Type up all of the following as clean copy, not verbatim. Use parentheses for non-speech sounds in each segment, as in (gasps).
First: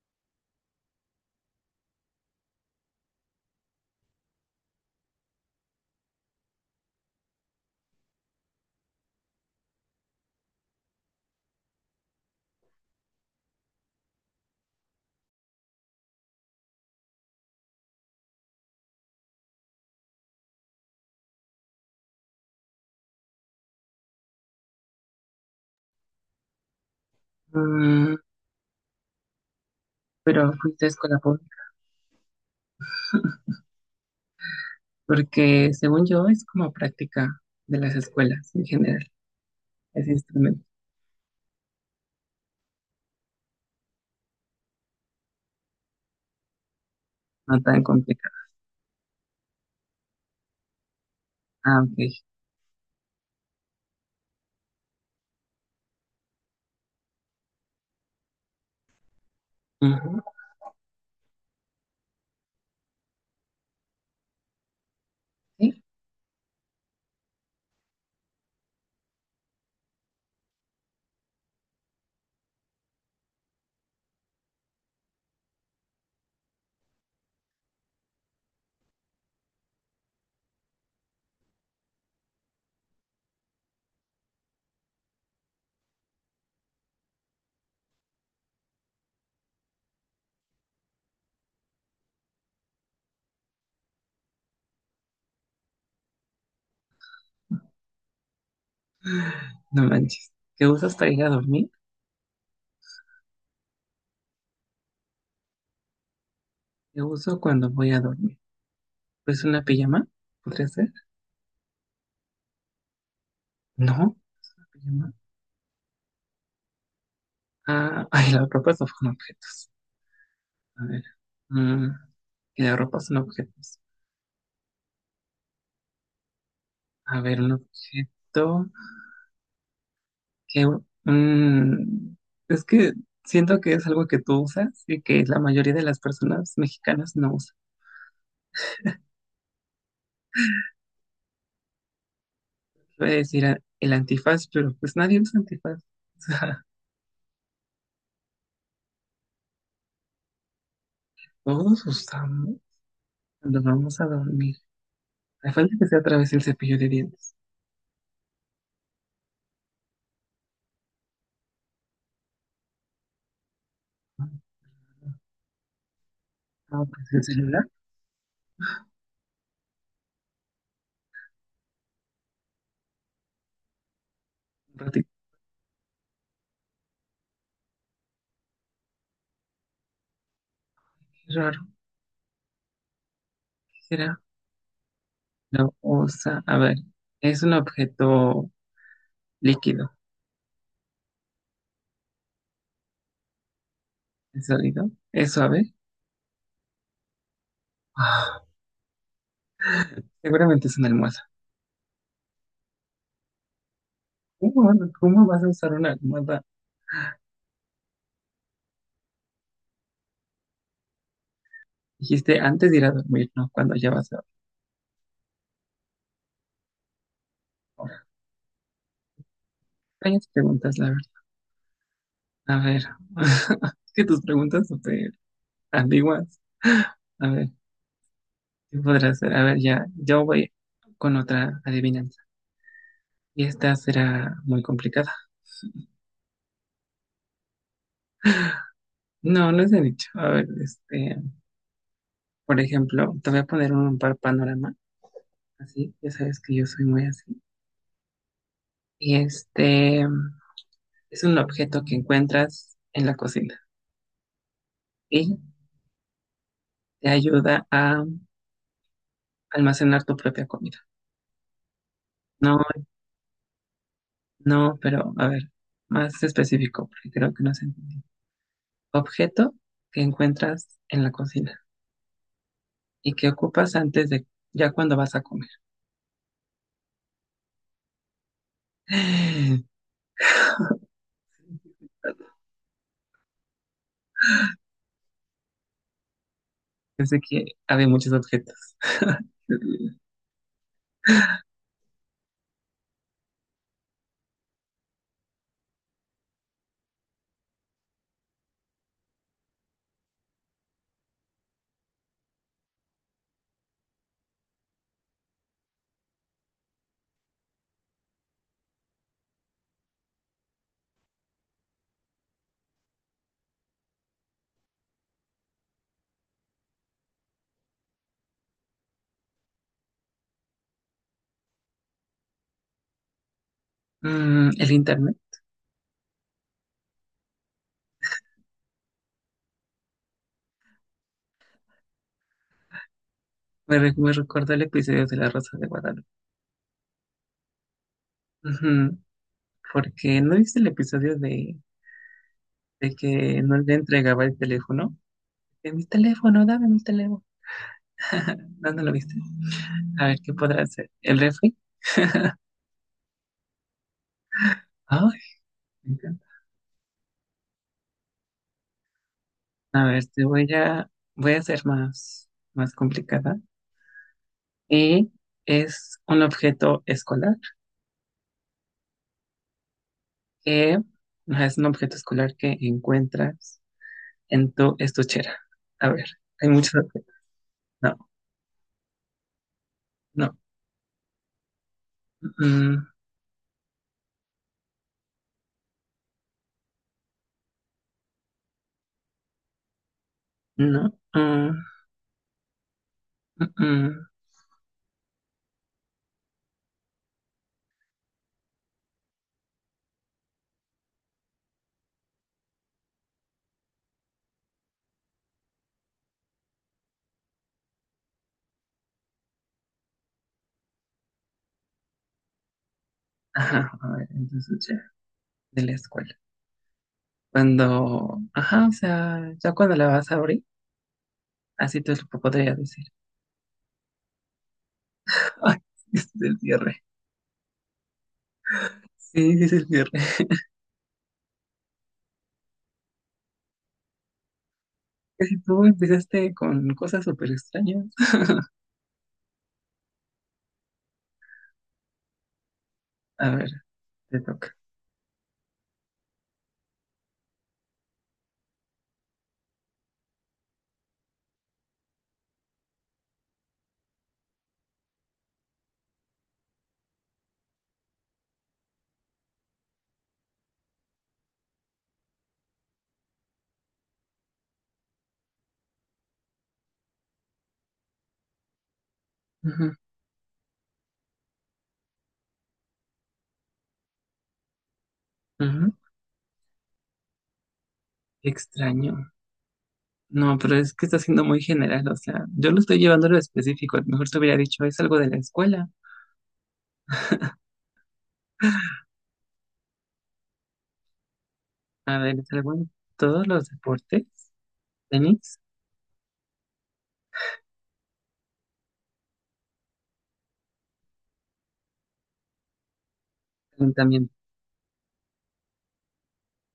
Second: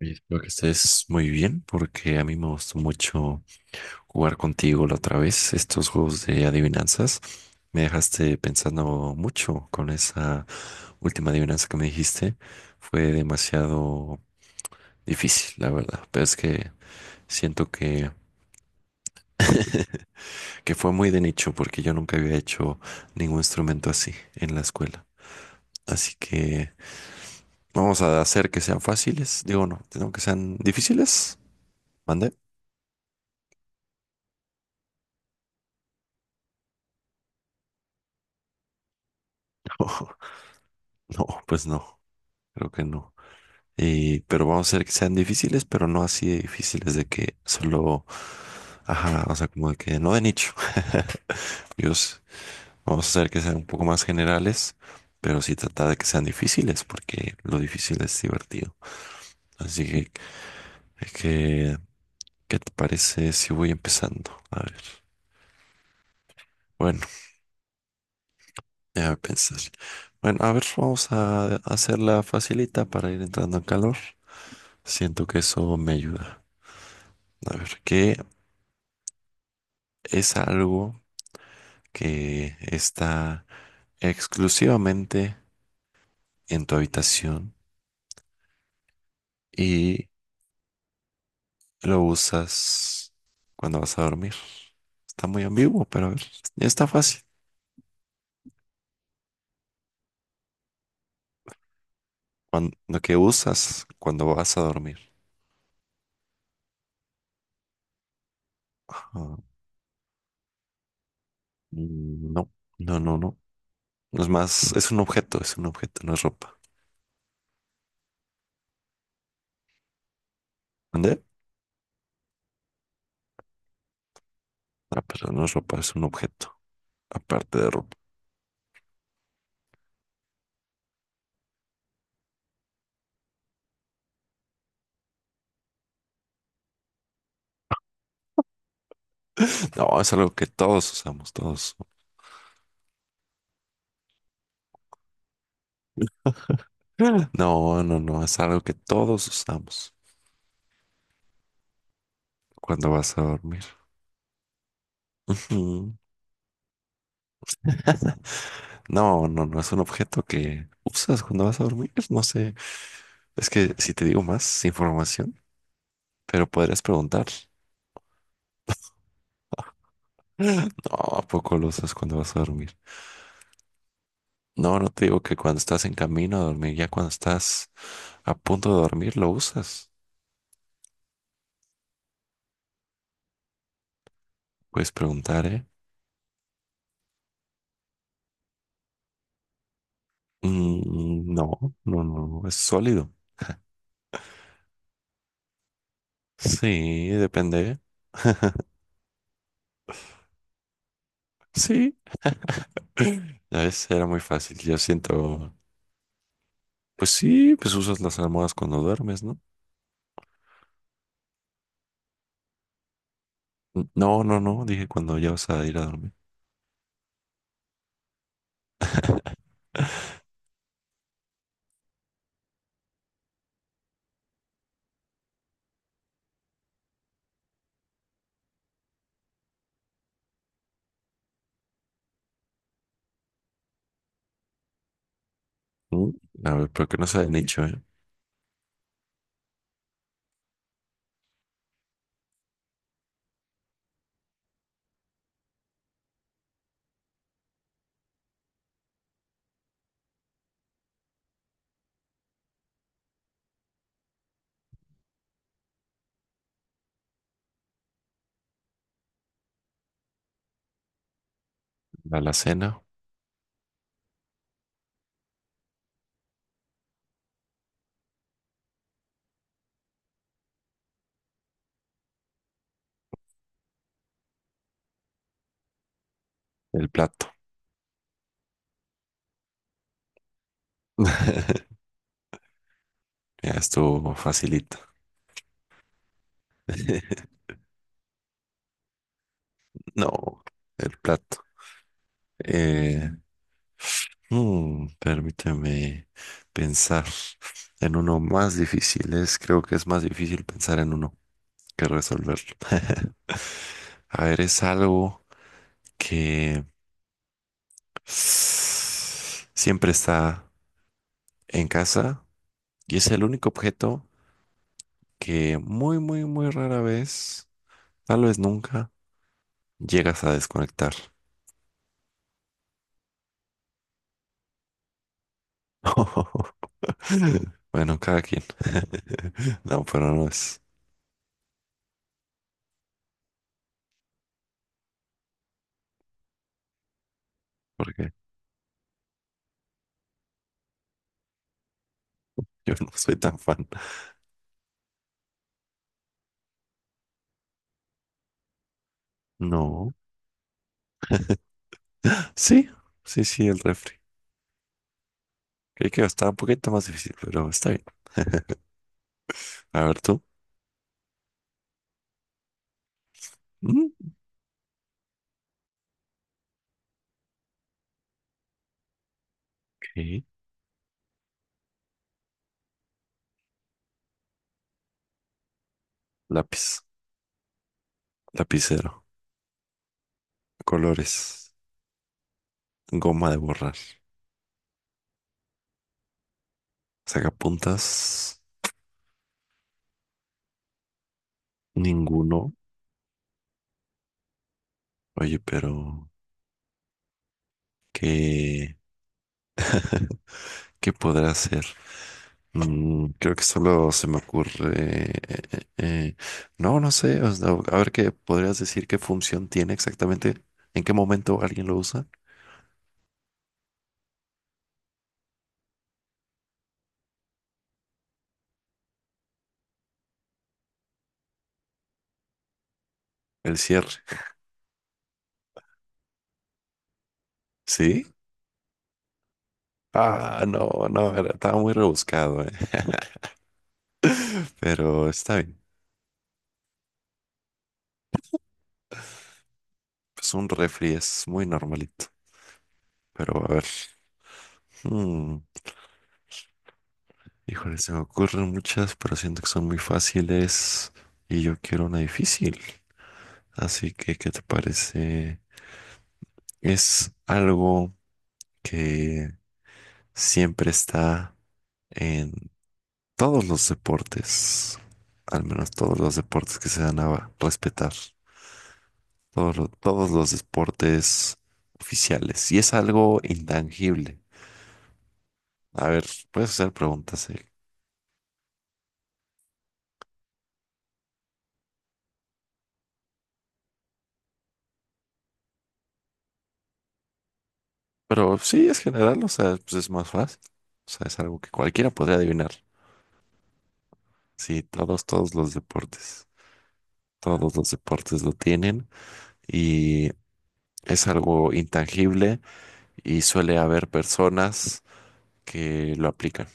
Y espero que estés muy bien porque a mí me gustó mucho jugar contigo la otra vez, estos juegos de adivinanzas. Me dejaste pensando mucho con esa última adivinanza que me dijiste. Fue demasiado difícil, la verdad. Pero es que siento que fue muy de nicho porque yo nunca había hecho ningún instrumento así en la escuela. Así que vamos Mm, a hacer que sean fáciles. Digo, no, tengo que pero sean fuiste a escuela difíciles. pública, ¿Mande? porque según yo es como práctica de las escuelas en general, ese (laughs) instrumento, No, pues no, creo que no. Y, pero vamos a hacer que sean difíciles, pero no así de difíciles de que no tan solo, complicado. ajá, o sea, como de que no de nicho. (laughs) Ah, ok. Dios, vamos a hacer que sean un poco más generales, pero sí trata de que sean difíciles, porque lo difícil es divertido. Así que, Ujú. es que, ¿qué te parece si voy empezando? A ver, Sí, bueno, déjame pensar. Bueno, a ver, vamos a hacerla facilita para ir entrando en calor. Siento que eso me ayuda. A ver, ¿qué es algo que está exclusivamente en tu habitación y lo usas cuando vas a dormir? Está muy ambiguo, pero a ver, está fácil. no manches. ¿Qué usas para ir a dormir? Cuan- lo que usas cuando vas a dormir. ¿Qué uso cuando voy a dormir? Ajá. Pues una pijama, ¿podría ser? No, no, no, no. No, Es más, pijama. Es un objeto, no es ropa. Ah, (laughs) ay, la ropa son objetos. A ver. ¿Dónde? Mm, y la ropa son objetos. Ah, pero no es ropa, es un objeto. A ver, un Aparte de ropa. objeto. que mm, es que siento que es algo que tú usas y que la mayoría de las personas mexicanas no usan. No, es algo que todos usamos, todos. Voy a decir el antifaz, pero pues nadie usa antifaz. (laughs) Ah. No, no, no, es algo que todos usamos O sea, todos usamos cuando vas a cuando dormir. vamos a dormir. A falta que sea a (laughs) través del cepillo de dientes. Ujú. No, no, no es un objeto que usas cuando vas a dormir. No sé. Es que si te digo No, más información, pero podrías ah, pues el preguntar. celular, No, ¿a poco lo usas cuando vas a dormir? No, un no te ratito, digo que cuando estás en camino a dormir, ya cuando estás a punto de dormir, lo usas. qué raro, ¿qué será? Puedes preguntar, ¿eh? Lo usa, a ver, es un objeto líquido, No, no, no, es sólido. es sólido, es suave. Sí, depende. Ah, seguramente es una almohada. Sí. (clears throat) Ya ves, era muy fácil. ¿Cómo, Yo cómo vas a siento, usar una almohada? pues sí, pues usas las almohadas cuando duermes, ¿no? Dijiste antes de ir a dormir, ¿no? Cuando ya vas No, a no, no, dije cuando ya vas a ir a dormir. dormir. Varias preguntas, la verdad. A ver, (laughs) es que tus preguntas son súper ambiguas. A ver, ¿qué podrá ser? A ver, ya, yo voy con otra adivinanza. Y esta será muy complicada. Mm. A ver, pero que no se hayan dicho, ¿eh? No, no es de dicho. A ver, este, por ejemplo, te voy a poner un par panorama, así, ya sabes que yo soy muy así. Y este es un objeto que encuentras en la cocina y te ayuda a almacenar tu propia comida. La No, alacena, no, pero a ver, más específico, porque creo que no se entendió. Objeto que encuentras en la cocina y que ocupas antes de, ya cuando vas a comer. el plato. (gasps) (sighs) (laughs) Ya estuvo facilito. Yo sé (laughs) que había muchos objetos. (laughs) No, el plato. Eh, permíteme pensar en uno más difícil. Es, creo que es más difícil pensar en uno que resolverlo. A ver, es algo que siempre está en casa y es el único objeto que muy, muy, muy rara vez, tal vez nunca, llegas a desconectar. Mm, el internet. (laughs) Bueno, cada quien. (laughs) No, pero no es Me recordó el episodio de La Rosa de Guadalupe. porque Ujú, porque no viste el episodio yo no de soy tan que no fan. le entregaba el teléfono. De mi teléfono, dame mi teléfono. (laughs) No, no lo viste. No. A ver, ¿qué podrá hacer? ¿El refri? Sí, sí, sí, el refri. Ay, Creí que estaba un poquito más difícil, pero está bien. A a ver ver, tú. Voy a hacer más complicada. Mm, ok. Y es un objeto escolar que ajá, es un objeto escolar que encuentras en tu estuchera. A ver, hay muchos Lápiz, objetos. No, lapicero, no, colores, mm, goma de borrar, sacapuntas, no, mm, ninguno. mm. Oye, pero ¿qué? (laughs) ¿Qué podrá hacer? Mm, creo que solo se me ocurre... no, no sé. O sea, a ver qué podrías decir qué función tiene exactamente. ¿En qué momento alguien lo usa? Ajá, a ver, en tu estuchera de la escuela. Cuando, ajá, o sea, ya cuando la vas a abrir, así te lo podría decir. El cierre. (laughs) Ay, este es el cierre. ¿Sí? Sí, este es el cierre. Ah, no, no, estaba muy rebuscado, eh. (laughs) Pero está Casi bien. tú empezaste con cosas súper extrañas. Es un refri, es muy normalito. A Pero a ver, ver. te toca. mm, Híjole, se me ocurren muchas, pero siento que son muy fáciles. Y yo quiero una difícil. Así que, ¿qué te parece? Es algo que siempre está en todos los deportes, al menos todos los deportes que se dan a respetar, todos, Ujú, todos los deportes oficiales. Y es algo intangible. ujú. A ver, puedes hacer preguntas, eh. Extraño. No, pero es que está siendo muy general, o sea, yo lo estoy llevando a lo específico. A lo mejor te hubiera dicho, es algo de la escuela. Pero sí, es general, o sea, pues es más fácil. O sea, es algo que cualquiera A podría ver, es adivinar. algo en todos los deportes. Sí, todos, Tenis, todos los deportes lo tienen y es algo intangible y suele haber calentamiento. personas que lo aplican.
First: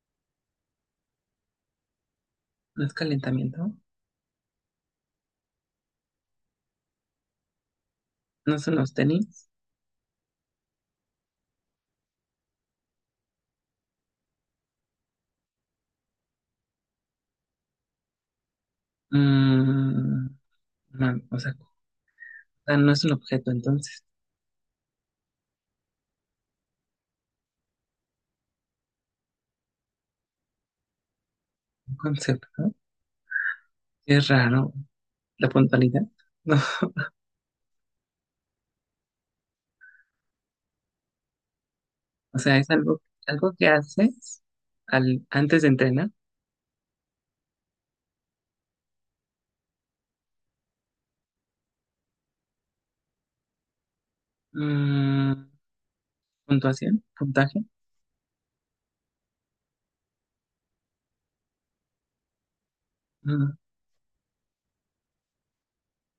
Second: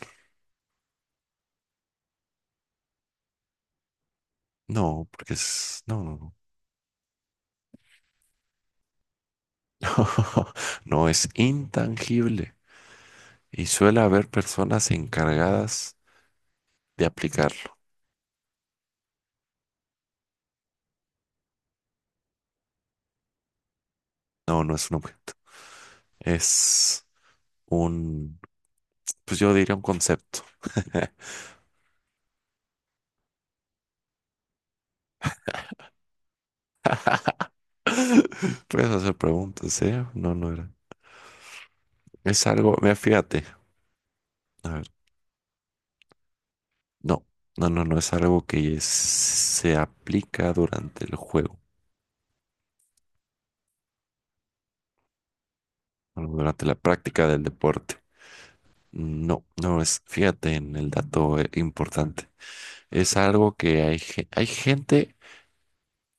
¿No es calentamiento? No, porque es, no, no, ¿No son los tenis? no, (laughs) no es intangible y suele haber personas encargadas de aplicarlo. Mm, no, o sea, ah, no es un objeto, entonces, No, no es un objeto, es un, pues yo diría un concepto. (laughs) un concepto. Es raro. La puntualidad. (laughs) No. Puedes hacer preguntas, ¿eh? No, no era. O Es sea, es algo, mira, algo, fíjate, algo que haces a ver, al, antes de entrenar. no, no, no, no es algo que se aplica durante el juego, Mm, o durante la puntuación, práctica del puntaje. deporte. No, no es, fíjate en el dato importante. Es algo Mm, que hay, hay gente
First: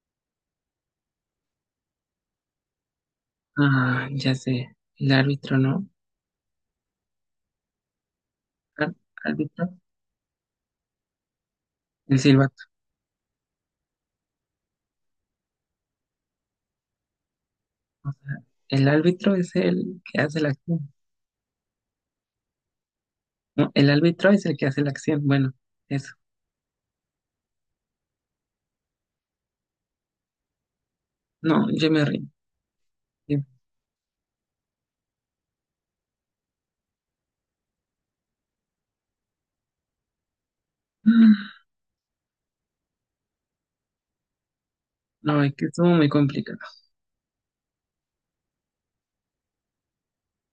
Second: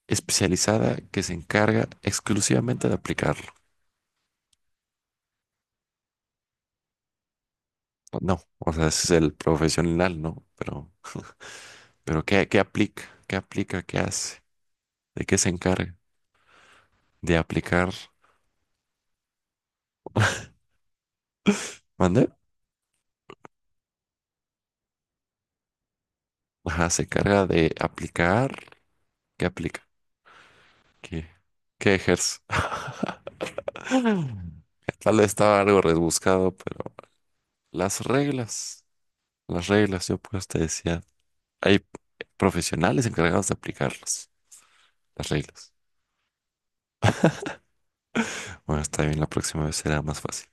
especializada que se encarga exclusivamente de aplicarlo. ah, ya sé. El árbitro, ¿no? No, o sea, Ar- ese es el árbitro. profesional, ¿no? El Pero ¿qué, qué silbato. aplica? ¿Qué aplica? ¿Qué hace? ¿De qué se encarga? De aplicar. O sea, el árbitro es el que hace la acción. ¿Mande? No, el árbitro es el que hace la acción. Bueno, eso. Ajá, se encarga de aplicar. ¿Qué aplica? ¿Qué, No, yo qué me rindo. ejerce? (laughs) Sí. Tal vez estaba algo rebuscado, pero las reglas, las reglas, yo pues te decía. (gasps) Hay profesionales encargados de aplicarlos, las No, es que reglas. estuvo muy complicado. Bueno, está bien, la próxima vez será más fácil.